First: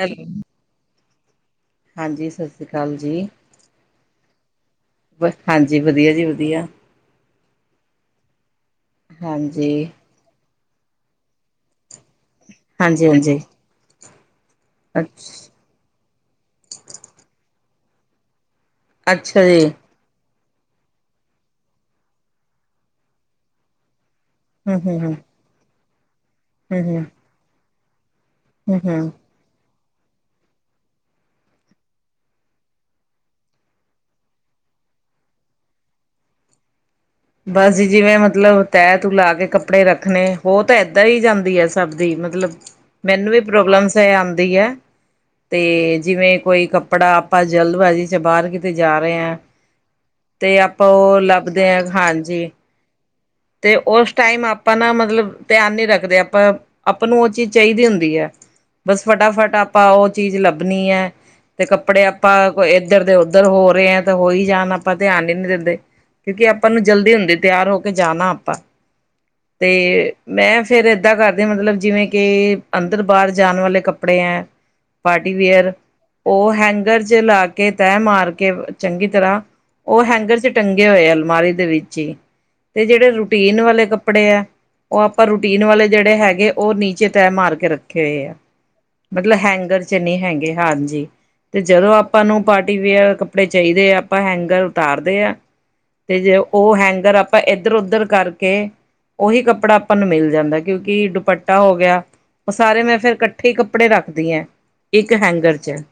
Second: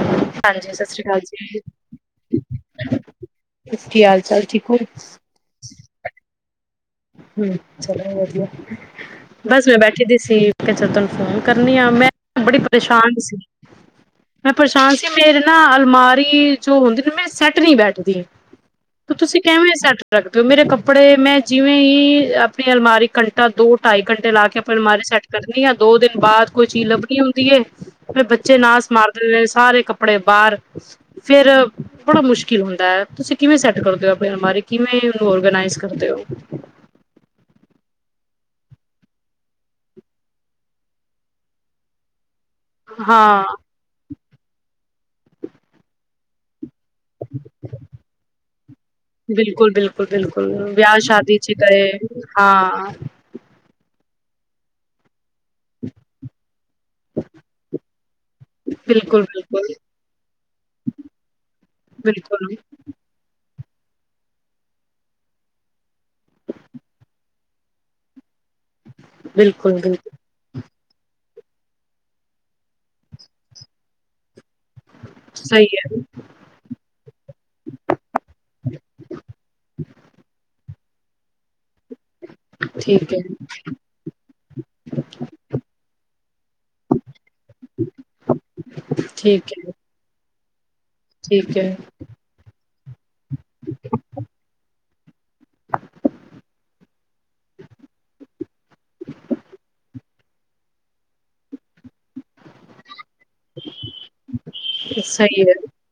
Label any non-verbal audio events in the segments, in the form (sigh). Hello ਹਾਂਜੀ ਸਤਿ ਸ੍ਰੀ ਅਕਾਲ ਜੀ ਹਾਂਜੀ ਸਤਿ ਸ਼੍ਰੀ ਅਕਾਲ ਜੀ ਤੁ ਕੀ ਹਾਲ ਚਾਲ ਠੀਕ ਹੋ ਹਾਂਜੀ ਵਧੀਆ ਜੀ ਵਧੀਆ ਹਮ, ਚਲੋ ਵਧੀਆ ਬਸ ਹਾਂਜੀ ਮੈਂ ਬੈਠੀ ਦੀ ਅ ਚ ਤੁਹਾਨੂੰ ਫੋਨ ਕਰਨੀ ਆ, ਮੈਂ ਬੜੀ ਹਾਂਜੀ ਪਰੇਸ਼ਾਨ ਸੀ ਹਾਂਜੀ ਮੈਂ ਪ੍ਰਸ਼ਾਂਨ ਸੀ। ਮੇਰੇ ਅੱਛਾ ਨਾ ਅਲਮਾਰੀ ਜੋ ਹੁੰਦੀ ਨਾ ਮੇਰੀ ਸੈੱਟ ਨੀ ਬੈਠਦੀ ਤੁਸੀਂ ਅੱਛਾ ਜੀ ਕਿਵੇਂ ਸੈੱਟ ਰੱਖਦੇ ਹੋ ਮੇਰੇ ਕੱਪੜੇ ਮੈਂ ਜਿਵੇਂ ਹੀ ਆਪਣੀ ਅਲਮਾਰੀ ਘੰਟਾ ਦੋ ਢਾਈ ਘੰਟੇ ਲਾ ਕੇ ਆਪਣੀ ਹਮ ਅਲਮਾਰੀ ਹਮ ਸੈਟ ਕੱ ਆ ਦੋ ਦਿਨ ਬਾਅਦ ਕੋਈ ਚੀਜ਼ ਹਮ ਹਮ ਲੱਭਣੀ ਹੁੰਦੀ ਹੈ ਫਿਰ ਬੱਚੇ ਹਮ ਨਾਸ ਹਮ ਮਾਰਦੇ ਸਾਰੇ ਕੱਪੜੇ ਆਪਣੇ ਬਾਹਰ ਫੇਿਰ ਬੜਾ ਮੁਸ਼ਕਿਲ ਹੁੰਦਾ ਹੈ ਤੁਸੀਂ ਕਿਵੇਂ ਸੈੱਟ ਕਰਦੇ ਹੋ ਆਪਣੇ ਮਾਰੇ ਕਿਵੇਂ ਔਰਗਨਾਈਜ਼ ਕਰਦੇ ਹੋ ਬਸ ਜ ਜਿਵੇਂ ਮਤਲਬ ਤੈਅ ਤੂ ਲਾ ਕੇ ਕੱਪੜੇ ਰੱਖਣੇ ਉਹ ਤਾਂ ਇਏਦਾਂ ਹੀ ਜਾਂਦੀ ਹੈ ਸਭ ਦੀ ਮਤਲਬ ਮੈਨੂੰ ਵੀ ਹਾਂ ਪ੍ਰੋਬਲਮ ਆਉਂਦੀ ਆ ਤੇ ਜਿਵੇਂ ਕੋਈ ਕੱਪੜਾ ਪ੍ਰੈਸ ਕੱਪੜਾ ਆਪਾਂ ਜਲਦਬਾਜ਼ੀ ਚ ਬਾਹਰ ਕਿਤੇ ਜਾ ਰਹੇ ਹਾਂ ਬਿਲਕੁਲ ਬਿਲਕੁਲ ਬਿਲਕੁਲ ਤੇ ਆਪਾਂ ਵਿਆਹ ਉਹ ਸ਼ਾਦੀ ਚ ਲੱਭਦੇ ਹ ਗਏ ਖ ਹਾਂਜੀ ਹਾਂ ਅਤੇ ਉਸ ਟਾਈਮ ਆਪਾਂ ਨਾ ਮਤਲਬ ਧਿਆਨ ਨੀ ਰੱਖਦੇ ਆਪਾਂ ਆਪਾਂ ਨੂੰ ਉਹ ਚੀਜ਼ ਚਾਹੀਦੀ ਹੁੰਦੀ ਹੈ ਬਸ ਬਿਲਕੁਲ ਫਟਾਫਟ ਬਿਲਕੁਲ ਆਪਾਂ ਉਹ ਚੀਜ਼ ਲੱਭਣੀ ਹੈ ਤੇ ਕੱਪੜੇ ਆਪਾਂ ਬਿਲਕੁਲ ਕੋ ਇੱਧਰ ਦੇ ਉੱਧਰ ਹੋ ਰਹੇ ਹੈ ਤਾਂ ਹੋਈ ਜਾਣ ਆਪਾਂ ਧਿਆਨ ਹੀ ਨੀ ਦਿੰਦੇ ਕਿਉਂਕਿ ਆਪਾਂ ਨੂੰ ਜਲਦੀ ਹੁੰਦੀ ਤਿਆਰ ਹੋ ਕੇ ਜਾਣਾ ਆਪਾਂ ਤੇ ਬਿਲਕੁਲ ਬਿਲਕੁਲ ਮੈਂ ਫੇਿਰ ਏਦਾਂ ਕਰਦੀ ਮਤਲਬ ਜਿਵੇਂ ਕਿ ਅੰਦਰ ਬਾਹਰ ਜਾਣ ਵਾਲੇ ਕੱਪੜੇ ਹੈ ਸਹੀ ਪਾਰਟੀਵਅਰ ਹੈ ਉਹ ਹੈਂਗਰ ਚ ਲਾ ਕੇ ਤੈਅ ਮਾਰ ਕੇ ਚੰਗੀ ਤਰ੍ਹਾਂ ਉਹ ਹੈਂਗਰ ਚ ਟੰਗੇ ਹੋਏ ਅਲਮਾਰੀ ਦੇ ਵਿੱਚ ਹੀ ਤੇ ਜਿਹੜੇ ਠੀਕ ਹੈ ਰੂਟੀਨ ਵਾਲੇ ਕੱਪ ਕੱਪੜੇ ਹੈ ਉਹ ਆਪਾਂ ਰੂਟੀਨ ਵਾਲੇ ਜਿਹੜੇ ਹੈਗੇ ਉਹ ਨੀਚੇ ਤੈਅ ਮਾਰ ਕੇ ਰੱਖੇ ਹੋਏ ਆ ਮਤਲਬ ਠੀਕ ਹੈ ਹੈਂਗਰ ਚ ਨਹੀਂ ਹੈਗੇ ਹਾਂਜੀ ਠੀਕ ਤੇ ਹੈ ਜਦੋਂ ਆਪਾਂ ਨੂੰ ਪਾਰਟੀ ਵਅਰ ਕੱਪੜੇ ਚਾਹੀਦੇ ਆ ਆਪਾਂ ਹੈਂਗਰ ਉਤਾਰਦੇ ਆ ਤੇ ਜੇ ਉਹ ਹੈਂਗਰ ਆਪਾਂ ਇੱਧਰ ਉੱਧਰ ਕਰਕੇ ਉਹੀ ਕੱਪੜਾ ਆਪਾਂ ਨੂੰ ਮਿਲ ਜਾਂਦਾ ਕਿਉਂਕਿ ਦੁਪੱਟਾ ਹੋ ਗਿਆ ਉਹ ਸਾਰੇ ਮੈਂ ਫਿਰ ਇਕੱਠੇ ਕੱਪੜੇ ਰੱਖਦੀ ਹਾਂ ਇੱਕ ਸਹੀ ਹੈ ਹੈਂਗਰ '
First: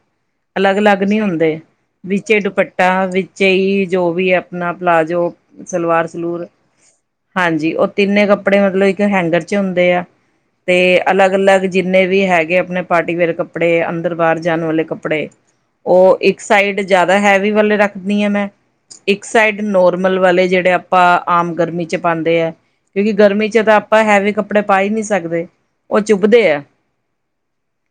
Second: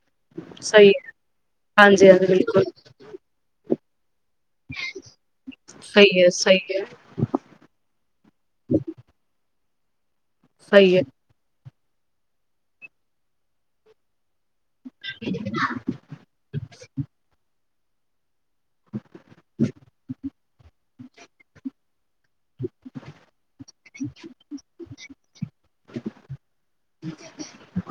ਅਲੱਗ ਸਹੀ ਅਲੱਗ ਹੈ, ਨਹੀਂ ਹੁੰਦੇ ਹਾਂਜੀ-ਹਾਂਜੀ ਵਿੱਚੇ ਬਿਲਕੁਲ ਦੁਪੱਟਾ ਚਈ ਜੋ ਵੀ ਹੈ ਆਪਣਾ ਪਲਾਜ਼ੋ ਸਲਵਾਰ ਸਹੀ ਹੈ, ਸਲੂਰ ਸਹੀ ਹੈ, ਹਾਂਜੀ ਉ ਤਿੰਨੇ ਕੱਪੜੇ ਮਤਲਬ ਇੱਕ ਹੈਂਗਰ ਚ ਹੁੰਦੇ ਆ ਤੇ ਸਹੀ ਹੈ। ਅਲੱਗ ਅਲੱਗ ਜਿੰਨੇ ਵੀ ਹੈਗੇ ਆਪਣੇ ਪਾਰਟੀਵੇਅਰ ਕੱਪੜੇ ਅੰਦਰ ਬਾਹਰ ਜਾਣ ਵਾਲੇ ਕੱਪੜੇ ਉਹ ਇੱਕ ਸਾਈਡ ਜ਼ਿਆਦਾ ਹੈਵੀ ਵਾਲੇ ਰੱਖਦੀ ਹ ਮੈਂ ਇੱਕ ਸਾਈਡ ਨੋਰਮਲ ਵਾਲੇ ਜਿਹੜੇ ਆਪਾਂ ਆਮ ਗਰਮੀ 'ਚ ਪਾਉਂਦੇ ਹੈ ਕਿਉਂਕਿ ਗਰਮੀ ' ਤਾਂ ਆਪਾਂ ਹੈਵੀ ਕੱਪੜੇ ਪਾ ਹੀ ਨਹੀਂ ਸਕਦੇ ਉਹ ਚੁੱਭਦੇ ਹੈ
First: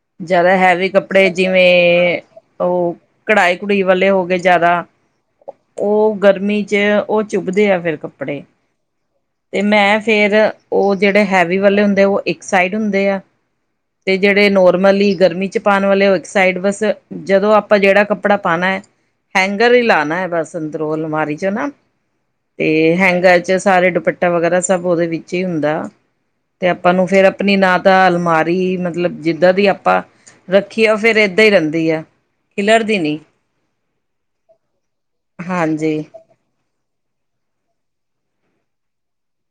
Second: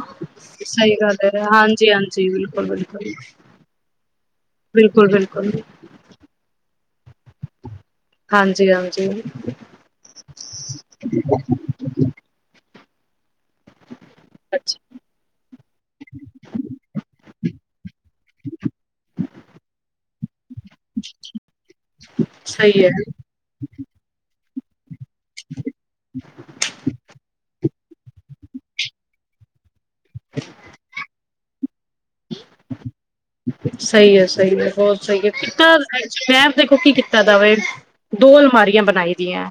ਹ ਸਹੀ ਗੱਲ ਕੱਪੜੇ ਹੈ ਹਾਂਜੀ ਜਿਵੇਂ ਹਾਂਜੀ ਬਿਲਕੁਲ ਬਿਲਕੁਲ ਉਹ ਬਿਲਕੁਲ ਕਢਾਈ ਕਢੂਈ ਵਾਲੇ ਹੋ ਗਏ ਜ਼ਿਆਦਾ ਬਿਲਕੁਲ ਬਿਲਕੁਲ ਉਹ ਗਰਮੀ ਚ ਉਹ ਚੁੱਭਦੇ ਆ ਫੇਿਰ ਕੱਪੜੇ ਹਾਂਜੀ ਹਾਂਜੀ ਤੇ ਮੈਂ ਫੇਰ ਉਹ ਜਿਹੜੇ ਹੈਵੀ ਵਾਲੇ ਹੁੰਦੇ ਆ ਉਹ ਇੱਕ ਸਾਈਡ ਹੁੰਦੇ ਆ ਤੇ ਜਿਹੜੇ ਅੱਛਾ ਨੋਰਮਲੀ, ਗਰਮੀ ਚ ਪਾਉਣ ਵਾਲੇ, ਉਹ ਇੱਕ ਸਾਈਡ, ਬਸ ਜਦੋਂ ਆਪਾਂ ਜਿਹੜਾ ਕੱਪੜਾ ਪਾਉਣਾ ਹੈ। ਹੈਂਗਰ ਹੀ ਲਾਣਾ ਹੈ। ਬਸ ਅੰਦਰੋਂ ਅਲਮਾਰੀ ਚੋ ਨਾ, ਤੇ ਸਹੀ ਹੈ, ਹੈਂਗਰ। ਦੇ ਸਾਰਾ, ਦੁਪੱਟਾ ਵਗੈਰਾ ਸਭ, ਉਹਦੇ ਵਿੱਚ ਹੀ, ਹੁੰਦਾ। ਤੇ ਆਪਾਂ ਨੂੰ ਫੇਰ ਆਪਣੀ ਨਾਲ। ਤਾਂ ਅਲਮਾਰੀ ਮਤਲਬ, ਜਿੱਦਾਂ ਦੀ ਆਪਾਂ ਰੱਖੀਏ ਔ, ਫੇਰ। ਹੀ ਰਹਿੰਦੀ ਆ। ਖਿਲੜਦੀ ਨਹੀਂ। ਸਹੀ ਹੈ, ਸਹੀ ਹੈ, ਬਹੁਤ ਸਹੀ ਹੈ, ਕਿ (unintelligible) ਹਾਂਜੀ। ਦੇਖ ਕੀ ਕੀਤਾ ਜਾਵੇ ਦੋ ਅਲਮਾਰੀਆਂ ਬਣਾਈ ਦੀਆਂ।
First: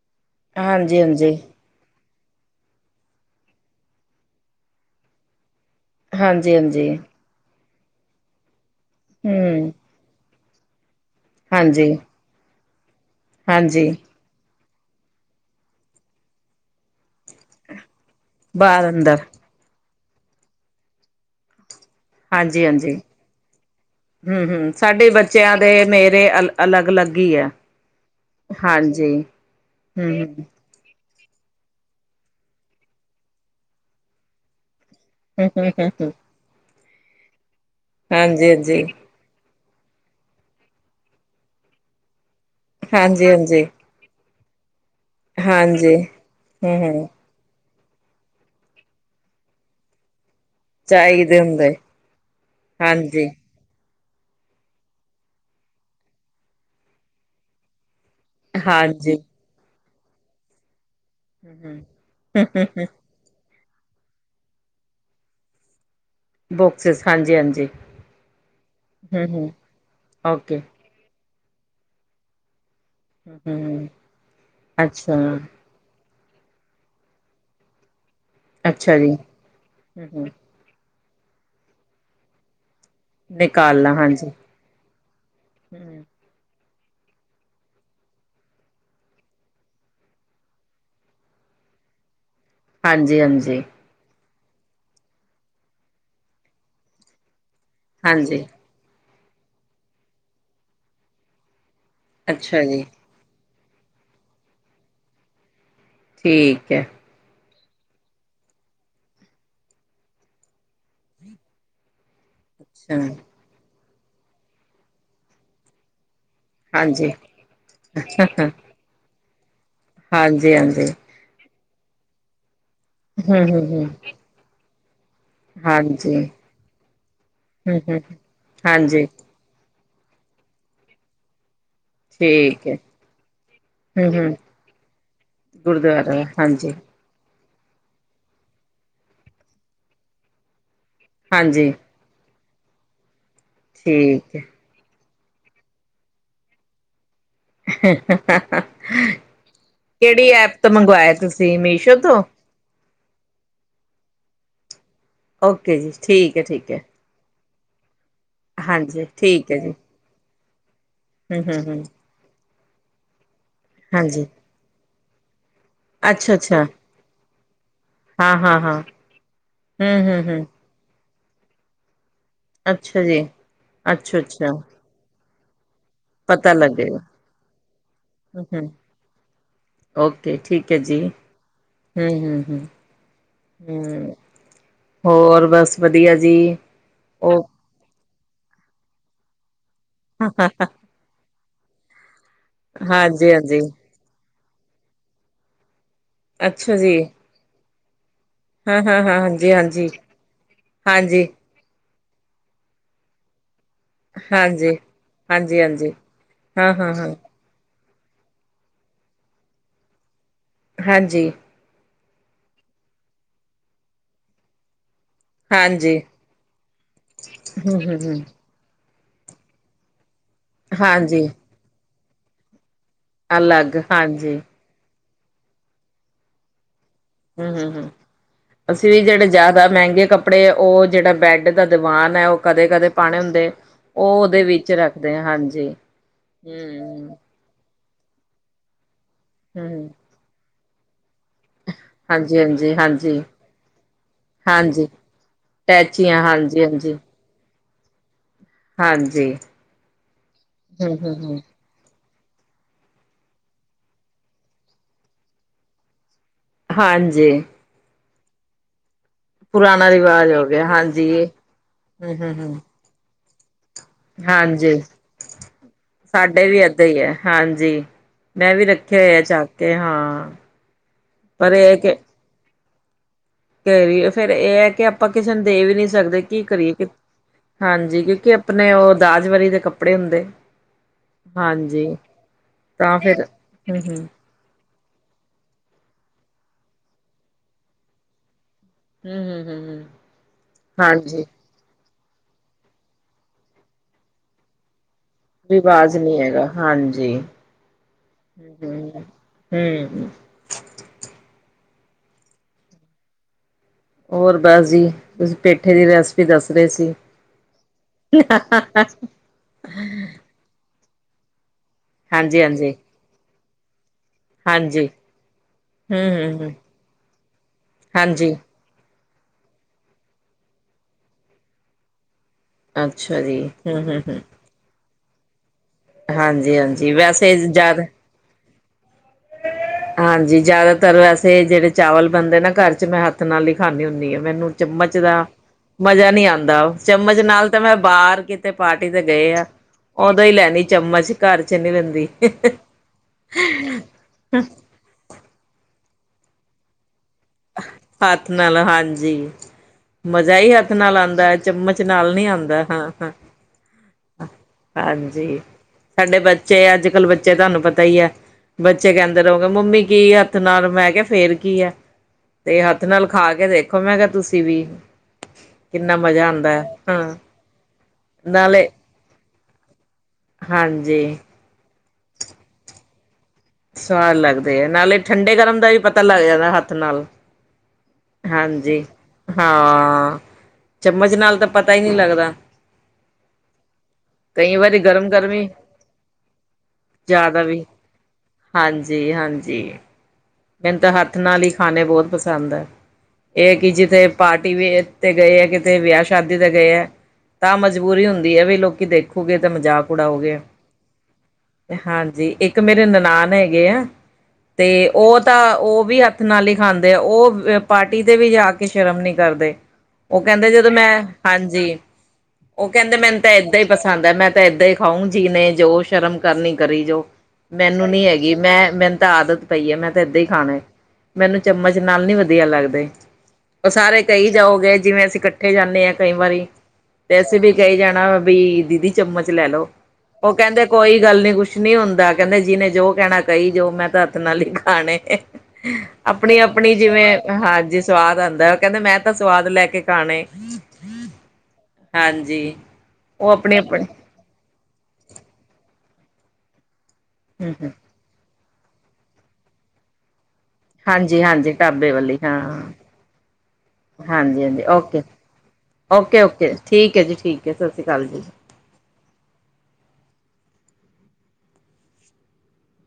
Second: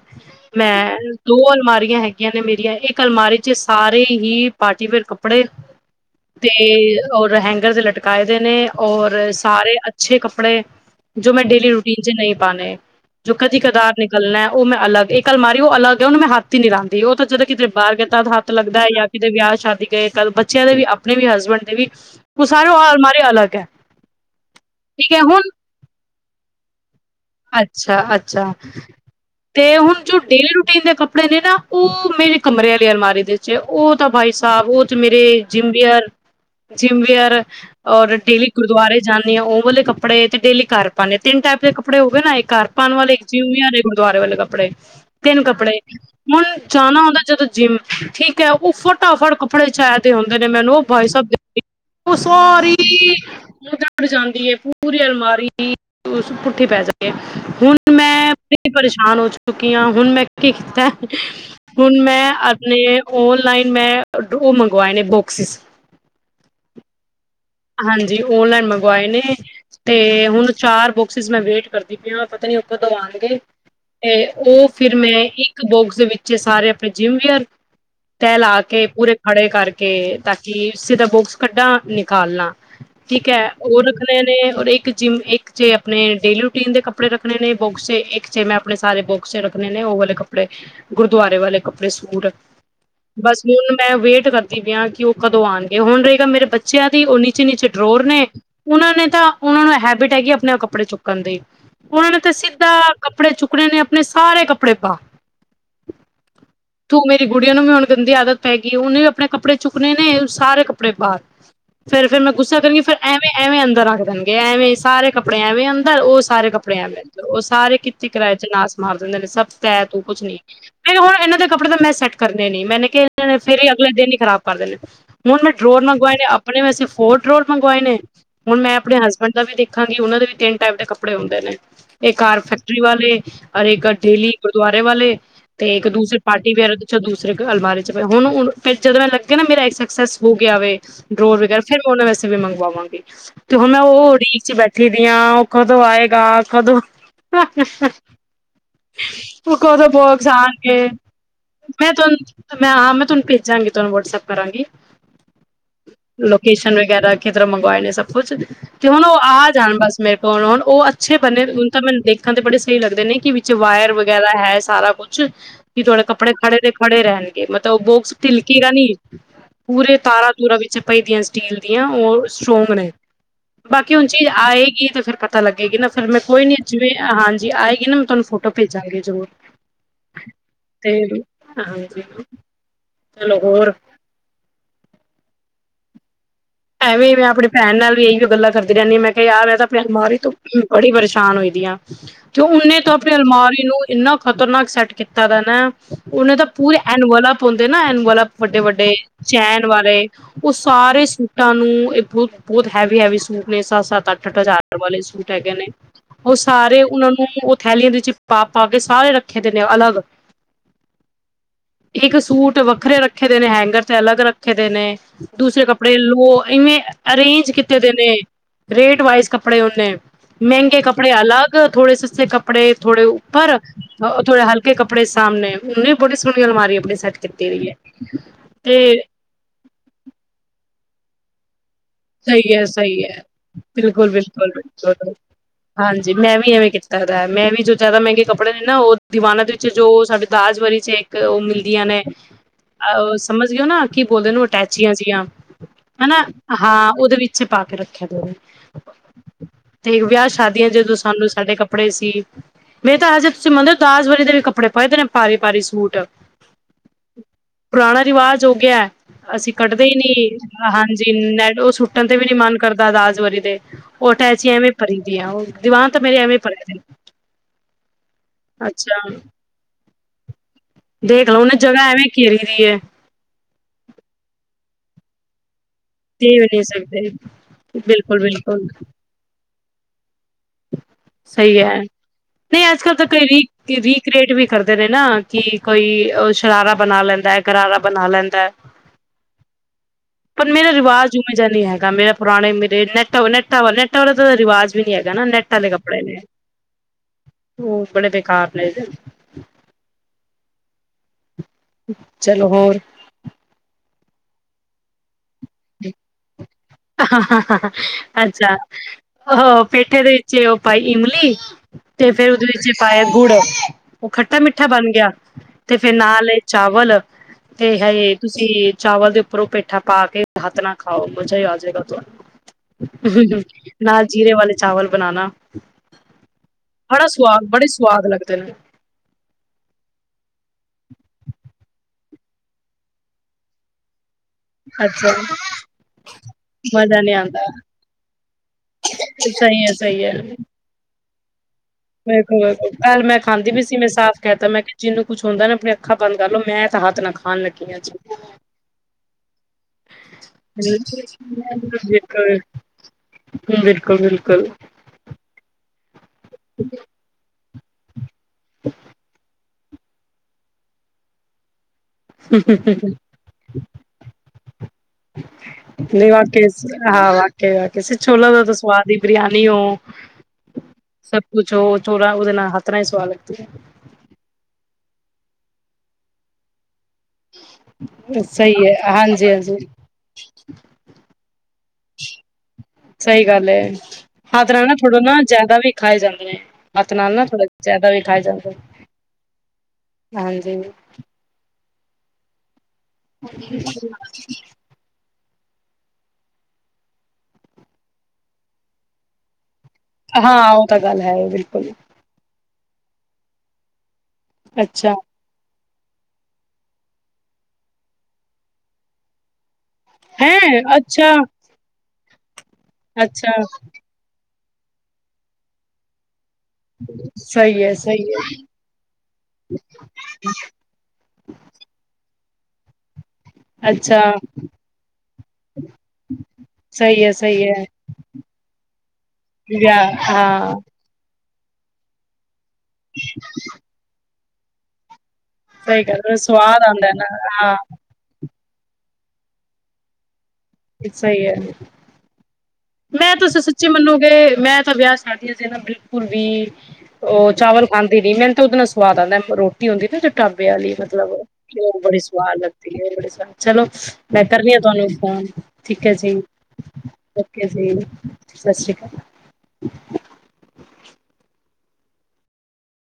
ਮੈਂ ਹਾਂਜੀ, ਤੂੰ ਹਾਂਜੀ, ਅਲਮਾਰੀਆਂ ਹੈਗ ਨੇ ਮੇਰੀਆਂ ਇਹ ਅਲਮਾਰੀ ਚ ਸਾਰੇ ਹੀ ਪਾਰਟੀ ਫੇਿਰ ਕੱਪੜੇ ਤੇ ਹਾਂਜੀ, ਹਾਂਜੀ ਔਰ ਹੈਂਗਰ ਦੇ ਲਟਕਾਏ ਦੇ ਨੇ ਔਰ ਹਮ ਸਾਰੇ ਅੱਛੇ ਕੱਪੜੇ ਜੋ ਮੈਂ ਡੇਲੀ ਹਾਂਜੀ, ਰੂਟੀਨ ਚੇ ਨਹੀਂ ਪਾਣੇ ਜੋ ਕਦੀ ਕਦਾਰ ਹਾਂਜੀ। ਨ ਗੱਲ ਹੈ ਉਹ ਮੈਂ ਅਲੱਗ ਇਹ ਗੱਲ ਮਾਰੀ ਉਹ ਅਲੱਗ ਨ ਮੈਂ ਹੱਥ ਨ ਲਾਂਦੀ ਉਹ ਤਾਂ ਜਦੋਂ ਕਿਤੇ ਬਾਹਰ ਗਿਆ ਕੀਤਾ ਹ ਲੱਗਦਾ ਹੈ ਬਾਹਰ ਜਾਂ ਅੰਦਰ ਕਿਤੇ ਵਿਆਹ ਸ਼ਾਦੀ ਕਰਏ ਕ ਬੱਚਿਆਂ ਦੇ ਵੀ ਆਪਣੇ ਵੀ ਹਸਬੈਂਡ ਦੇ ਵੀ ਉਹ ਹਾਂਜੀ ਸਾਰੇ ਉਹ ਹਾਂਜੀ ਅਲਮਾਰੀ ਅਲੱਗ ਹੈ ਹਮ ਹਮ ਸਾਡੇ ਠੀਕ ਹੈ ਹੁਣ ਬੱਚਿਆਂ ਦੇ ਮੇਰੇ ਅਲ ਅਲੱਗ ਅਲੱਗ ਹੀ ਆ ਅੱਛਾ ਅੱਛਾ ਹਾਂਜੀ ਤੇ ਹੁਣ ਜੋ ਹੂੰ ਡੇਲੀ ਦੇ ਕੱਪੜੇ ਨੇ ਨਾ ਉਹ ਮੇਰੇ ਕਮਰੇ ਵਾਲੇ ਅਲਮਾਰੀ ਦੇ ਉਹ ਤਾਂ ਭਾਈ ਸਾਹਿਬ ਉਹ, ਮੇਰੇ ਜਿੰਮ ਬਅਰ ਹੂੰ ਜਿਮ ਵੀਅਰ ਔਰ ਡੇਲੀ ਹਾਂਜੀ ਹਾਂਜੀ ਜਾਂਦੀ ਹਾਂ, ਉਹ ਵਾਲੇ ਕੱਪੜੇ, ਤੇ ਡੇਲੀ ਘਰ ਪਾਉਂਦੇ, ਤਿੰਨ ਟਾਈਪ ਦੇ ਕੱਪੜੇ ਹੋ ਗਏ, ਨਾ। ਘਰ ਪਾਉਣ ਵਾਲੇ, ਇੱਕ ਹਾਂਜੀ ਜਿਉ। ਹਾਂਜੀ ਗੁਰਦੁਆਰੇ ਵਾਲੇ ਕੱਪੜੇ, ਤਿੰਨ ਕੱਪੜੇ। ਹਾਂਜੀ ਹੁਣ ਹੂੰ ਜਾਣਾ ਹੂੰ ਹੁੰਦਾ ਜਦੋਂ ਜਿੰਮ। ਠੀਕ। ਤੇ ਉਹਫਰ ਤਾਫਰ ਕ- ਕਪੜੇ ਚਾ ਤੇ, ਹੁੰਦੇ ਨੇ ਮੈਨੂੰ, ਉਹ ਭਾਈ ਸਹਿਬ, ਚਾਹੀਦੇ ਹੁੰਦੇ ਸਾਰੀ। ਹਾਂਜੀ ੜ ਜਾਂਦੀ ਹੈ। ਪੂਰੀ ਅਲਮਾਰੀ ਹੀ, ਪੁੱਠੀ ਪੈ ਜਾਂਦੀ ਹੈ। ਹੁਣ ਮੈਂ। ਕਿਤੀ ਹਾਂਜੀ ਪਚਰੇਸ਼ਾਨ, ਹੋ ਚੁੱਕੀ ਹਾਂ। ਹੁਣ ਮੈਂ ਕੀ ਕੀਤਾ, ਹੁਣ ਮੈਂ ਆਪਣੇ। ਔਨਲਾਈਨ ਮੈਂ, ਉਹ ਮੰਗਵਾਏ ਨੇ, ਬੋਕਸਿਸ। ਬੋਕਸਿਸ, ਹਾਂਜੀ- ਹਾਂਜੀ। ਹਾਂਜੀ, ਓਨਲਾਈਨ ਮੰਗਵਾਏ ਨੇ, ਹੂੰ ਹੂੰ ਤੇ ਹੁਣ ਓਕੇ ਚਾਰ, ਬੁਕਸਿਸ ਮੈਂ ਵੇਟ ਕਰਦੀ ਪਣੀ। ਪਤਾ ਨੀ। ਕਦੋਂ ਆਉਣਗੇ। ਹੂੰ ਤੇ ਉਹ, ਫੇਰ ਅੱਛਾ ਮੈਂ ਇੱਕ। ਬੋਕਸ ਦੇ ਵਿੱਚ। ਸਾਰੇ ਆਪਣੇ ਜਿਮ ਵੀਅਰ, ਤੈ ਲਾ ਆ ਕੇ, ਅੱਛਾ ਜੀ ਪੂਰੇ ਖੜੇ ਕਰਕੇ। ਹੂੰ ਹੂੰ ਤ- ਜੇਸ ਦਾ ਬੁਕਸ ਕੱਢਾਂ, ਨਿਕਾਲਣਾ, ਠੀਕ ਹੈ, ਉਹ ਨਿਕਾਲਣਾ ਰੱਖਣੇ ਹਾਂਜੀ ਨੇ, ਔਰ ਇੱਕ। ਜਿਮ, ਇੱਕ ਚ ਆਪਣੇ ਹੂੰ ਡੇਲੀ ਰੂਟੀਨ, ਦੇ ਕੱਪੜੇ ਰੱਖਣੇ ਨੇ, ਬੁਕਸ ਚ। ਇਕ ਚੇ, ਮੈਂ ਆਪਣੇ ਸਾਰੇ, ਬੁ- ਕਸ ਚ ਰੱਖਣੇ ਨੇ ਉਹ ਵਾਲੇ ਕੱਪੜੇ, ਗੁਰਦੁਆਰੇ ਵਾਲੇ ਕੱਪੜੇ ਸੂਟ। ਹਾਂਜੀ ਬਸ ਹਾਂਜੀ ਹੁਣ ਮੈਂ, ਵੇਟ ਕਰਦੀ ਪਿਆ। ਕਿ, ਉਹ ਕਦੋਂ ਆਉਣਗੇ। ਹੁਣ ਰਹੇਗਾ ਮੇਰੇ ਬੱਚਿਆਂ, ਦੀ ਉਵੀ। ਚੀ, ਨੀਚੇ ਡਰੋਰ ਨੇ, ਹਾਂਜੀ ਉਹਨਾਂ ਨੇ ਤਾਂ। ਉਹਨਾਂ ਨੂੰ ਹੈਬਿਟ, ਹੈਗੀ ਆਪਣੇ ਆਪ, ਕੱਪੜੇ ਚੁੱਕਣ ਦੀ। ਉਹਨਾਂ ਨੇ ਤਾਂ ਅੱਛਾ ਸਿੱਧਾ, ਜੀ ਕੱਪੜੇ ਚੁੱਕਣੇ ਨੇ ਆਪਣੇ। ਸਾਰੇ ਕੱਪੜੇ ਬਾਰ। ਠੀਕ ਹੈ। ਤੂੰ ਮੇਰੀ ਗੁੜੀਆਂ ਨੂੰ ਵੀ, ਹੁਣ ਗੰਦੀ ਆਦਤ ਪੈ ਗਈ। ਉਹਨੇ ਵੀ ਆਪਣੇ, ਕੱਪੜੇ ਚੁੱਕਣੇ ਨੇ, ਸਾਰੇ ਕੱਪੜੇ ਬਾਹਰ। ਫੇ ਫੇਰ, ਮੈਂ ਗੁੱਸਾ ਕਰਗੀ। ਫੇਰ ਅੱਛਾ ਐਵੇਂ, ਐਵੇਂ, ਅੰਦਰ ਰੱਖ ਦੇਣਗੇ। ਐਵੇਂ ਸਾਰੇ ਕੱਪੜੇ, ਐਵੇਂ ਅੰਦਰ, ਉਹ ਸਾਰੇ ਕੱਪੜੇ। ਮ ਹਾਂਜੀ ਉਹ ਸਾਰੇ, ਕਿੱਤੇ ਕਿਰਾਏ ਚ, ਹਾਂਜੀ ਨਾਸ ਮਾਰ ਦਿੰਦੇ ਨੇ। ਸਭ ਤੈ, ਤੂੰ ਕੁਛ ਨੀ, ਹਾਂਜੀ ਨਹੀਂ ਫ ਹੁਣ ਇਹਨਾਂ ਦੇ। ਕੱਪੜੇ ਤਾਂ ਮੈਂ, ਸੈਟ ਕਰਨੇ ਨੀ। ਮੈਨ ਕਿਆ, ਹੂੰ ਹੂੰ ਫੇਰ ਹੀ ਹੂੰ ਅਗਲੇ ਦਿਨ ਹੀ, ਖਰਾਬ ਕਰਦੇ ਨੇ। ਹੁਣ ਮੈਂ ਡਰੋਰ ਮੰਗਵਾਏ ਹਾਂਜੀ ਨੇ, ਆਪ। ਆਪਣੇ ਵਾਸਤੇ, ਫੋਰ ਡਰੋਰ ਹੂੰ ਮੰਗਵਾਏ ਹੂੰ ਨੇ, ਹੁਣ ਮੈਂ ਆਪਣੇ ਹਾਂਜੀ ਹਸ- ਬਂਡ ਦਾ ਵੀ ਦੇਖਾਂਗੀ। ਉਹਨਾਂ ਦੇ ਵੀ, ਤਿੰਨ ਟਾਈਪ ਦੇ, ਕੱਪੜੇ ਹੁੰਦੇ ਨੇ। ਇਹ ਕਾਰ ਠੀਕ ਹੈ ਫੈਕਟਰੀ ਵਾਲੇ, ਇੱਕ ਹੂੰ ਹੂੰ ਡੇਲੀ, ਗੁਰਦੁਆਰੇ ਵਾਲੇ, ਤੇ ਇੱਕ ਗੁਰਦੁਆਰਾ ਦੂਸਰੇ ਪਾਰਟੀ ਹਾਂਜੀ ਵੇਅਰ। ਦੂਸਰੇ ਅਲਮਾਰੇ ਚ, ਹੁਣ ਜਦੋਂ, ਮੈਂ ਲੱਗਿਆ ਨਾ ਮੇਰਾ ਸੈਕਸਸ ਹੋ ਗਿਆ ਵੇ। ਡਰੋਰ ਵਗੈਰਾ, ਹਾਂਜੀ ਫੇਰ ਮੈਂ, ਉਹਨੇ ਵਾਸਤੇ ਵੀ ਮੰਗਵਾਵਾਂਗੀ। ਤੇ ਹੁਣ ਮੈਂ ਉਹ ਠੀਕ ਹੈ ਉਡੀਕ ਚ ਬੈਠੀ। ਦੀਆਂ। ਉਹ ਕਦੋਂ ਆਏਗਾ, ਕਦੋਂ। ਹੇ, ਹੇ, ਹ, ਹੇ। ਉਹ ਕਦੋਂ ਬੁਕਸ ਆੰਣਗੇ। ਤੁਸੀਂ ਮੈਂ ਮੀਸ਼ੋ ਤੁਹਾਨੂੰ। ਤੋਂ ਤੇ ਮੈਂ, ਹਾਂ, ਮੈਂ ਤੁਹਾਨੂੰ ਭੇਜਾਂਗੀ। ਤੁਹਾਨੂੰ ਵਟਸਐਪ ਕਰਾਂਗੀ। ਓਕੇ ਜੀ ਠੀਕ ਹੈ ਠੀਕ ਲੋਕੇਸ਼ਨ ਹੈ ਵਗੈਰਾ। ਕਿਧਰੋ ਮੰਗਵਾਏ ਨੇ, ਸਭ ਕੁਛ, ਤੇ ਹਾਂਜੀ ਹੁਣ ਉਹ ਆ ਠੀਕ ਹੈ ਜੀ ਜਾਣ ਬਸ। ਮੇਰੇ ਕੋਲ ਆਉਣ। ਉਹ ਅੱਛੇ ਹੂੰ ਬੰਨੇ, ਹੂੰ ਹੁਣ ਹੂੰ ਤਾਂ ਮੈਨੂੰ ਦੇਖਣ ਤੇ, ਬੜੇ ਸਹੀ ਲੱਗਦੇ ਨੇ। ਵਿਚ ਵਾਇਰ ਹਾਂਜੀ ਵਗੈਰਾ ਹੈ। ਸਾਰਾ ਕੁਛ, ਵੀ ਤੁਹਾਡੇ ਕੱਪੜੇ ਅੱਛਾ ਖੜੇ ਅੱਛਾ ਤੇ ਖੜੇ ਰਹਿਣਗੇ। ਮਤਲਬ ਉਹ ਬਹੁ। ਹਾਂ ਤਿਲਕੀ ਹਾਂ ਦਾ ਹਾਂ ਨੀ। ਪੂਰੇ ਹੂੰ ਹੂੰ ਤਾਰਾਂ- ਹੂੰ ਤੂਰਾਂ, ਵਿੱਚ ਪਈਦੀਆਂ, ਨੇ ਸਟੀਲ ਦੀਆਂ। ਉਹ। ਸਟਰੋਂਗ ਨੇ। ਅੱਛਾ ਜੀ ਬਾਕੀ ਹੁਣ ਅੱਛਾ ਚੀਜ਼, ਅੱਛਾ ਆਏਗੀ ਤੇ ਫੇਰ ਪਤਾ। ਪਤਾ ਲੱਗੇਗੀ ਨਾ। ਫੇਰ ਮੈਂ, ਕੋਈ ਪਤਾ ਨੀ, ਜਿਵੇਂ। ਲੱਗੇਗਾ ਹਾਂਜੀ, ਆਏਗੀ ਨਾ, ਮੈਂ ਤੁਹਾਨੂੰ ਹੂੰ ਫੋਟੋ ਹੂੰ ਭੇਜਾਂਗੀ। ਜ਼ਰੂਰ। ਓਕੇ ਠੀਕ ਐ ਜੀ ਤੇ ਹਾਂਜੀ ਹੂੰ ਹੂੰ ਹੂੰ, ਚਲੋ, ਹੋਰ? ਹੂੰ ਹੋਰ, ਬਸ ਵਧੀਆ ਜੀ। ਐਵੇਂ ਮੈਂ, ਆਪਣੀ ਉਹ ਭੈਣ ਨਾਲ ਵੀ, ਇਹੀ ਗੱਲਾਂ ਕਰਦੀ ਰਹਿੰਦੀ ਹਾਂ। ਮੈਂ ਕਿਹਾ, ਆਹ ਮੈਂ ਤਾਂ। ਆਪਣੀ ਅਲਮਾਰੀ, ਤੋਂ ਬੜੀ ਪਰੇਸ਼ਾਨ, ਹੋਈ ਦੀ ਆ। ਤੇ ਉਹਨੇ ਤਾਂ, ਆਪਣੀ ਹਾਂਜੀ ਹਾਂਜੀ ਅਲਮਾਰੀ ਨੂੰ, ਇੰਨਾ। ਖ਼ਤਰਨਾਕ ਸੈੱਟ, ਕੀਤਾ ਦਾ, ਨਾ। ਉਹਨੇ ਤਾਂ ਅੱਛਾ ਪੂਰੇ ਜੀ ਐਨਵਲਪ ਹੋਂਣ ਦੇ ਨਾ ਐਨਵਲਪ। ਵੱਡੇ- ਹਾਂ ਵੱਡੇ, ਹਾਂ ਹਾਂ ਹਾਂਜੀ ਚੈਨ ਹਾਂਜੀ ਵਾਲੇ, ਉਹ ਸਾਰੇ। ਹਾਂਜੀ ੂਟਾਂ ਨੂੰ ਇਹ ਬਹੁਤ- ਬਹੁਤ, ਹੈਵੀ- ਹੈਵੀ, ਸੂਟ ਨੇ ਸੱਤ, ਸੱਤ। ਅੱਠ-ਅੱਠ ਹਾਂਜੀ ਹਜ਼ਾਰ ਵਾਲੇ ਸੂਟ ਹੈਗੇ ਨੇ ਹਾਂਜੀ ਹਾਂਜੀ ਉਹ ਹਾਂ ਸਾਰੇ ਹਾਂ ਹਾਂ ਉਹਨਾਂ ਨੂੰ ਥੈਲੀਆਂ ਦੇ ਵਿੱਚ ਪਾ ਪਾ ਕੇ ਸਾਰੇ ਰੱਖੇ ਦੇ ਨੇ ਅਲੱਗ ਹਾਂਜੀ, ਇੱਕ ਸੂਟ ਵੱਖਰੇ ਰੱਖੇ ਦੇ ਨੇ ਹੈਂਗਰ ਤੇ ਅਲੱਗ ਰੱਖੇ ਦੇ ਨੇ ਦੂਸਰੇ ਕੱਪੜੇ ਹਾਂਜੀ ਉਹ ਇਵੇਂ ਅਰੇਂਜ ਕੀਤੇ ਹਮ ਦੇ ਹਮ ਨੇ ਹਮ ਰੇਟ ਵਾਇੰਜ ਕੱਪੜੇ ਓਨੇ ਮਹਿੰਗੇ ਕੱਪੜੇ ਹਾਂਜੀ ਅਲੱਗ ਥੋੜੇ ਸਸਤੇ ਕੱਪੜੇ ਥੋੜੇ ਉੱਪਰ ਅਲੱਗ ਹਾਂਜੀ ਥੋੜੇ ਹਲਕੇ ਕੱਪੜੇ ਸਾਹਮਣੇ ਉਹਨੇ ਬੜ ਸੋਹਣੀ ਅਲਮਾਰੀ ਆਪਣੀ ਸੈਟ। ਹੂੰ ਹੂੰ ਹੂੰ, ਅਸੀਂ ਵੀ ਜਿਹੜੇ ਜ਼ਿਆਦਾ ਮਹਿੰਗੇ ਕੱਪੜੇ ਉਹ ਜਿਹੜਾ ਬੈਡ ਦਾ ਦੀਵਾਨ ਐ ਉਹ ਕਦੇ ਕਦੇ ਪਾਣੇ ਹੁੰਦੇ। ਉਹ ਉਹਦੇ ਬਿਲਕੁਲ-ਬਿਲਕੁਲ, ਵਿੱਚ ਬਿਲਕੁਲ ਰੱਖਦੇ ਆ ਹਾਂਜੀ ਹਾਂਜੀ ਮੈਂ ਵੀ ਇਵੇਂ ਕੀਤਾ ਹਮ ਦਾ ਮੈਂ ਵੀ ਜੋ ਜ਼ਿਆਦਾ ਮਹਿੰਗੇ ਕੱਪੜੇ ਨੇ ਨਾ ਉਹ ਦੀਵਾਨਾਂ ਦੇ ਵਿੱਚ ਜੋ ਹਮ ਸਾਡੇ ਦਾਜ ਵਰੀ ਚ ਇੱਕ ਉਹ ਮਿਲਦੀਆਂ ਨੇ ਹਾਂਜੀ ਹਾਂਜੀ ਹਾਂਜੀ ਸਮਝ ਗਓ ਨਾ ਕੀ ਬੋਲਦੇ ਓਨੂੰ ਹਾਂਜੀ ਅਟੈਚੀਆਂ ਜੀ। ਹਨਾ, ਟੈਚੀਆਂ ਹਾਂਜੀ ਹਾਂ ਹਾਂਜੀ ਉਹਦੇ ਵਿੱਚੇ ਪਾ ਕੇ ਰੱਖਿਆ ਜਾ ਹਾਂਜੀ ਤੇ ਵਿਆਹ ਸ਼ਾਦੀਆਂ ਹਮ ਜਦੋਂ ਹਮ ਸਾਨੂੰ ਹਮ ਸਾਡੇ ਕੱ ਕੱਪੜੇ ਸੀ। ਮੇਰਾ ਤਾਂ ਹਜੇ ਤੁਸੀਂ ਮੰਨ ਦਿਓ, ਦਾਜ ਵਰੀ ਦੇ ਵੀ ਕੱਪੜੇ ਪਾਏ ਦੇ ਨੇ ਭਾਰੀ ਭਾਰੀ ਸੂਟ। ਹਾਂਜੀ, ਪੁਰਾਣਾ ਰਿਵਾਜ ਹੋ ਗਿਆ ਅਸੀਂ ਕੱਢਦੇ ਪੁਰਾਣਾ ਹੀ ਨੀ ਰਿਵਾਜ ਹੋ ਗਿਆ ਹਾਂਜੀ ਨੈਟ ਉਹ ਸੁੱਟਣ ਹੂੰ ਤੇ ਵੀ ਹੂੰ ਨੀ ਮਨ ਹੂੰ ਕਰਦਾ ਦਾਜ ਵਰੀ ਦੇ। ਉਹ ਅਟੈਚੀਆਂ ਐਵੇਂ ਹਾਂਜੀ ਭਰੀ ਦੀ ਐ ਓ ਦੀਵਾਨ ਤਾਂ ਮੇਰੇ ਐਵੇਂ ਸਾਡੇ ਵੀ ਭਰੇ ਨੇ। ਏਦਾਂ ਹੀ ਹੈ ਹਾਂਜੀ ਮੈਂ ਵੀ ਰੱਖੇ ਹੋਏ ਆ ਚੱਕ ਕੇ ਹਾਂ। ਦੇਖ ਲਓ ਪਰ ਓਨੇ ਜਗ੍ਹਾ ਐਵੇਂ ਘੇਰੀ ਦੀ ਐ। ਏ ਫ਼ੇਰ ਇਹ ਐ ਕਿ ਆਪਾਂ ਕਿਸੇ ਨੂੰ ਦੇ ਵੀ ਨੀ ਸਕਦੇ ਦੇ ਕੀ ਵੀ ਨਹੀਂ ਕਰੀਏ ਸਕਦੇ ਹਾਂਜੀ ਬਿਲਕੁਲ ਕਿਉਂਕਿ ਬਿਲਕੁਲ ਆਪਣੇ ਉਹ ਦਾਜ ਵਰੀ ਦੇ ਕੱਪੜੇ ਹੁੰਦੇ। ਸਈ ਐ, ਹਾਂਜੀ ਨਹੀਂ ਅੱਜ ਕੱਲ ਤਾਂ ਫਿਰ ਕਈ ਰਿ ਹੂੰ ਹੂੰ ਰਿਕ੍ਰੇਟ ਵੀ ਕਰਦੇ ਨੇ ਨਾ ਕਿ ਕੋਈ ਸ਼ਰਾਰਾ ਬਣਾ ਲੈਂਦਾ ਗ਼ਰਾਰਾ ਬਣਾ ਲੈਂਦਾ। ਹੂੰ ਹੂੰ ਹੂੰ ਹੂੰ ਪਰ ਮੇਰਾ ਰਿਵਾਜ ਹਾਂਜੀ ਉਵੇਂ ਜਾ ਨੀ ਹੈਗਾ ਮੇਰਾ। ਪੁਰਾਣੇ ਮੇਰੇ ਨੈਟ ਨੈਟ ਨੈਟਾਂ ਵਾਲੇ ਤਾਂ ਰਿਵਾਜ਼ ਵੀ ਨੀ ਹੈ। ਰਿਵਾਜ਼ ਨੀ ਹੈਗਾ ਹਾਂਜੀ ਉਹ ਬੜੇ ਬੇਕਾਰ ਨੇ, ਹੂੰ, ਚਲੋ ਹੋਰ ਹੋਰ ਬਸ ਜੀ ਤੁਸੀਂ ਪੇਠੇ ਦੀ ਰੈਸਪੀ ਦੱਸ ਰਹੇ ਸੀ। ਹਾਂ, ਅੱਛਾ ਉਹ ਪੇਠੇ ਦੇ ਚ ਓ ਪਾਈ ਇਮਲੀ ਤੇ ਫੇਰ ਹਾਂਜੀ, ਉਹਦੇ ਵਿੱਚ ਹਾਂਜੀ, ਪਾਇਆ ਗੁੜ ਉਹ ਖੱਟਾ ਮਿੱਠਾ ਹਾਂਜੀ, ਬਣ ਗਿਆ ਤੇ ਫਿਰ ਹੂੰ, ਨਾਲ ਹੂੰ, ਇਹ ਹੂੰ, ਚਾਵਲ। ਤੇ ਹੈ ਹਾਂਜੀ। ਤੁਸੀਂ ਚਾਵਲ ਦੇ ਉਪਰੋਂ ਪੇਠਾ ਪਾ ਕੇ ਹੱਥ ਨਾਲ ਖਾਓ ਮਜ਼ਾ ਹੀ ਆ ਜੇਗਾ ਅੱਛਾ ਜੀ, ਤੁਹਾਨੂੰ। ਹੂੰ, ਹੂੰ, ਨਾਲ ਹੂੰ, ਜੀਰੇ ਵਾਲੇ ਚਾਵਲ ਬਣਾਨਾ। ਹਾਂਜੀ, ਹਾਂਜੀ ਬੜਾ ਵੈਸੇ ਸੁਵਾਦ ਬੜੇ ਜ਼ਿਆਦਾ ਸੁਵਾਦ ਲੱਗਦੇ ਨੇ ਹਾਂਜੀ ਜ਼ਿਆਦਾਤਰ ਵੈਸੇ ਜਿਹੜੇ ਚਾਵਲ ਬਣਦੇ ਨਾ ਘਰ ਚ ਮੈਂ ਹੱਥ ਨਾਲ ਹੀ ਖਾਂਦੀ ਹੁੰਦੀ ਹਾਂ ਮੈਨੂੰ ਚਮਚ ਅੱਛਾ ਦਾ ਮਜ਼ਾ ਨਹੀਂੀ ਆਉਂਦਾ ਉਹ ਮਜ਼ਾ ਨੀ ਚਮਚ ਆਂਦਾ ਨਾਲ ਤਾਂ ਮੈਂ ਬਾਹਰ ਕਿਤੇ ਪਾਰਟੀ ਤੇ ਗਏ ਆ ਸਹੀ ਐ, ਸਹੀ ਏ ਉਦਾ ਹੀ ਲੈਣੀ ਚਮਚ ਘਰ ਚ ਨੀ ਰਿੰਹਦੀ ਮਰੇ ਘਰ ਮੈਂ ਖਾਂਦੀ ਵੀ ਸੀ ਮੈਂ ਸਾਫ਼ ਕਹਿਤਾ ਮੈਂ ਕਿਹਾ ਜਿਹਨੂੰ ਕੁਛ ਹੁੰਦਾ ਨਾ ਆਪਣੇ ਅੱਖਾ ਬੰਦ ਕਰ ਲੋ ਮੈਂ ਤਾਂ ਹੱਥ ਨਾ, ਖਾਣ ਲੱਗੀ ਆ ਜੀ। ਹੱਥ ਨਾਲ ਹਾਂਜੀ। ਮਜ਼ਾ ਹੀ ਹੱਥ ਨਾਲ ਆਂਦਾ ਚਮਚ ਨਾਲ ਨੀ ਬਿਲਕੁਲ, ਆਂਦਾ। ਬਿਲਕੁਲ-ਬਿਲਕੁਲ ਹਾਂਜੀ, ਸਾਡੇ ਬੱਚੇ ਅੱਜ ਕੱਲ ਬੱਚੇ ਤੁਹਾਨੂੰ ਪਤਾ ਹੀ ਆ ਬੱਚੇ ਕਹਿੰਦੇ ਨੇ ਓ, ਮੰਮੀ ਕੀ ਹੱਥ ਨਾਲ ਮੈਂ ਕਿਹਾ ਫੇਰ ਕੀ ਐ। ਤੇ ਹੱਥ ਨਾਲ ਖਾ ਕੇ ਦੇਖੋ ਮੈਂ ਕਿਹਾ ਤੁਸੀਂ ਵੀ। ਕਿੰਨਾ ਨਹੀਂ ਮਜ਼ਾ ਵਾਕਿਆ ਆਉਂਦਾ ਹੈ ਹਾਂ, ਵਾਕਿਆ ਵਾਕਿਆ ਛੋਲਾ ਦਾ ਤਾਂ ਨਾਲੇ ਸਵਾਦ ਦੀ ਬਰਿਆਨੀ ਓ। ਹਾਂਜੀ, ਕੁਛ ਉਹ ਛੋਲਾ ਉਹਦੇ ਨਾਲ ਹੱਥ ਨਾਲ ਹੀ ਸਵਾਦ ਲੱਗਦੀ ਐ। ਸਵਾਦ ਲੱਗਦੇ ਆ ਨਾਲੇ ਠੰਡੇ ਗਰਮ ਦਾ ਵੀ ਪਤਾ ਲੱਗ ਜਾਂਦਾ ਹੱਥ ਨਾਲ ਹੈ। ਸਹੀ ਹੈ ਹਾਂਜੀ ਹਾਂਜੀ-ਹਾਂਜੀ ਹਾਂ, ਚਮਚ ਨਾਲ ਤਾਂ ਪਤਾ ਈ ਨੀ ਲੱਗਦਾ। ਸਹੀ ਗੱਲ ਹੈ ਹੱਥ ਕਈ ਨਾਲ ਨਾ ਵਾਰੀ ਥੋੜਾ ਗਰਮ ਨਾ ਗਰਮੀ ਜ਼ਿਆਦਾ ਵੀ ਖਾਏ ਜਾਂਦੇ ਨੇ ਹੱਥ ਨਾਲ ਨਾ ਥੋੜਾ ਜ਼ਿਆਦਾ ਵੀ ਖਾਏ ਜਾਂਦੇ ਹਾਂਜੀ ਹਾਂਜੀ ਹਾਂਜੀ ਮੈਨੂੰ ਤਾਂ ਹੱਥ ਨਾਲ ਹੀ ਖਾਣੇ ਬਹੁਤ ਪਸੰਦ ਹੈ ਇਹ ਕਿ ਜਿੱਥੇ ਪਾਰਟੀ ਵੀ ਤੇ ਗਏ ਹੈ ਕਿਤੇ ਵਿਆਹ ਸ਼ਾਦੀ ਤੇ ਗਏ ਹੈ ਤਾਂ ਮਜਬੂਰੀ ਹੁੰਦੀ ਹੈ ਵੀ ਲੋਕੀ ਦੇਖੂਗੇ ਤਾਂ ਮਜ਼ਾਕ ਥੋੜਾ ਹੋ ਗਿਆ ਹਾਂ ਉਹ ਤਾਂ ਗੱਲ ਹੈ ਬਿਲਕੁਲ ਹਾਂਜੀ ਇੱਕ ਇੱਕ ਮੇਰੇ ਨਨਾਾਨ ਹੈਗੇ ਆ ਤੇ ਅੱਛਾ ਉਹ ਤਾਂ ਉਹ ਵੀ ਹੱਥ ਨਾਲ ਹੀ ਖਾਂਦੇ ਆ ਉਹ ਪਾਰਟੀ ਤੇ ਵੀ ਜਾ ਕੇ ਸ਼ਰਮ ਨੀ ਕਰਦੇ ਉਹ ਹੈਂ ਕਹਿੰਦੇ ਜਦੋਂ ਮੈਂ ਅੱਛਾ ਹਾਂਜੀ ਉਹ ਕਹਿੰਦੇ ਮੈਨੂੰ ਤਾਂ ਅੱਛਾ ਏਦਾਂ ਹੀ ਪਸੰਦ ਪਸੰਦ ਹੈ ਮੈਂ ਤਾਂ ਇਹਦਾਂ ਹੀ ਖਾਊ ਜੀ ਨੇ ਜੋ ਸ਼ਰਮ ਕਰਨੀ ਕਰੀ ਜੋ ਸਹੀ ਹੈ ਮੈਨੂੰ ਸਹੀ ਨੀ ਹੈ ਹੈਗੀ ਮੈਂ ਮੈਨੂੰ ਤਾਂ ਆਦਤ ਪਈ ਹੈ ਮੈਂ ਤਾਂ ਇਹਦਾਂ ਹੀ ਖਾਣਾ ਮੈਨੂੰ ਚਮਚ ਨਾਲ ਨੀ ਵਧੀਆ ਲੱਗਦੇ ਉਹ ਅੱਛਾ ਸਾਰੇ ਕਈ ਜਾਓਗੇ ਜਿਵੇਂ ਅਸੀਂ ਇਕੱਠੇ ਜਾਂਦੇ ਹਾਂ ਕਈ ਵਾਰੀ ਸਹੀ ਹੈ ਤੇ ਅਸੀਂ ਸਹੀ ਵੀ ਹੈ ਕਹੀ ਜਾਣਾ ਵੀ ਦੀਦੀ ਚਮਚ ਲੈ ਲਓ ਵਿਆਹ ਉਹ ਹਾਂ ਕਹਿੰਦੇ ਕੋਈ ਗੱਲ ਨੀ ਕੁਛ ਨੀ ਹੁੰਦਾ ਕਹਿੰਦੇ ਜਿਹਨੇ ਜੋ ਕਹਿਣਾ ਕਹੀ ਜੋ ਮੈਂ ਤਾਂ ਹੱਥ ਨਾਲ ਹੀ ਖਾਣੇ ਸਹੀ ਗੱਲ ਆਪਣੀ ਸਵਾਦ ਆਪਣੀ ਆਉਂਦਾ ਨਾ ਜਿਵੇਂ ਹਾਂ ਜਿਸ ਸਵਾਦ ਆਉਂਦਾ ਉਹ ਕਹਿੰਦੇ ਮੈਂ ਤਾਂ ਸਵਾਦ ਲੈ ਕੇ ਖਾਣੇ ਸਹੀ ਹੈ ਹਾਂਜੀ ਮੈਂ ਉਹ ਤੁਸੀਂ ਆਪਣੇ ਸੱਚੀ ਆਪਣੇ ਮੰਨੋਗੇ ਮੈਂ ਵਿਆਹ ਸਾਦੀਆਂ ਸੀ ਨਾ ਬਿਲਕੁਲ ਵੀ ਉਹ ਹਮ ਚਾਵਲ ਹਮ ਪਾਂਦੇ ਦੀਦੀ ਮੈਨੂੰ ਉਹਦੇ ਨਾਲ ਸਵਾਦ ਆਉਂਦਾ ਰੋਟੀ ਹੁੰਦੀ ਨਾ ਢਾਬੇ ਵਾਲੀ ਮਤਲਬ ਹਾਂਜੀ ਹਾਂਜੀ ਓਹ ਢਾਬੇ ਬੜੀ ਵਾਲੀ ਹਾਂ ਸਵਾਦ ਲਗਦੀ ਬੜੀ ਸਵਾਦ ਚਲੋ ਮੈਂ ਹਾਂਜੀ ਕਰਨੀ ਆ ਹਾਂਜੀ ਤੁਹਾਨੂੰ ਓਕੇ ਫੋਨ ਠੀਕ ਹੈ ਜੀ ਓਕੇ ਓਕੇ ਠੀਕ ਹੈ ਜੀ ਠੀਕ ਹੈ ਸਤਿ ਸ਼੍ਰੀ ਅਕਾਲ ਜੀ ਸਤਿ ਸ਼੍ਰੀ ਅਕਾਲ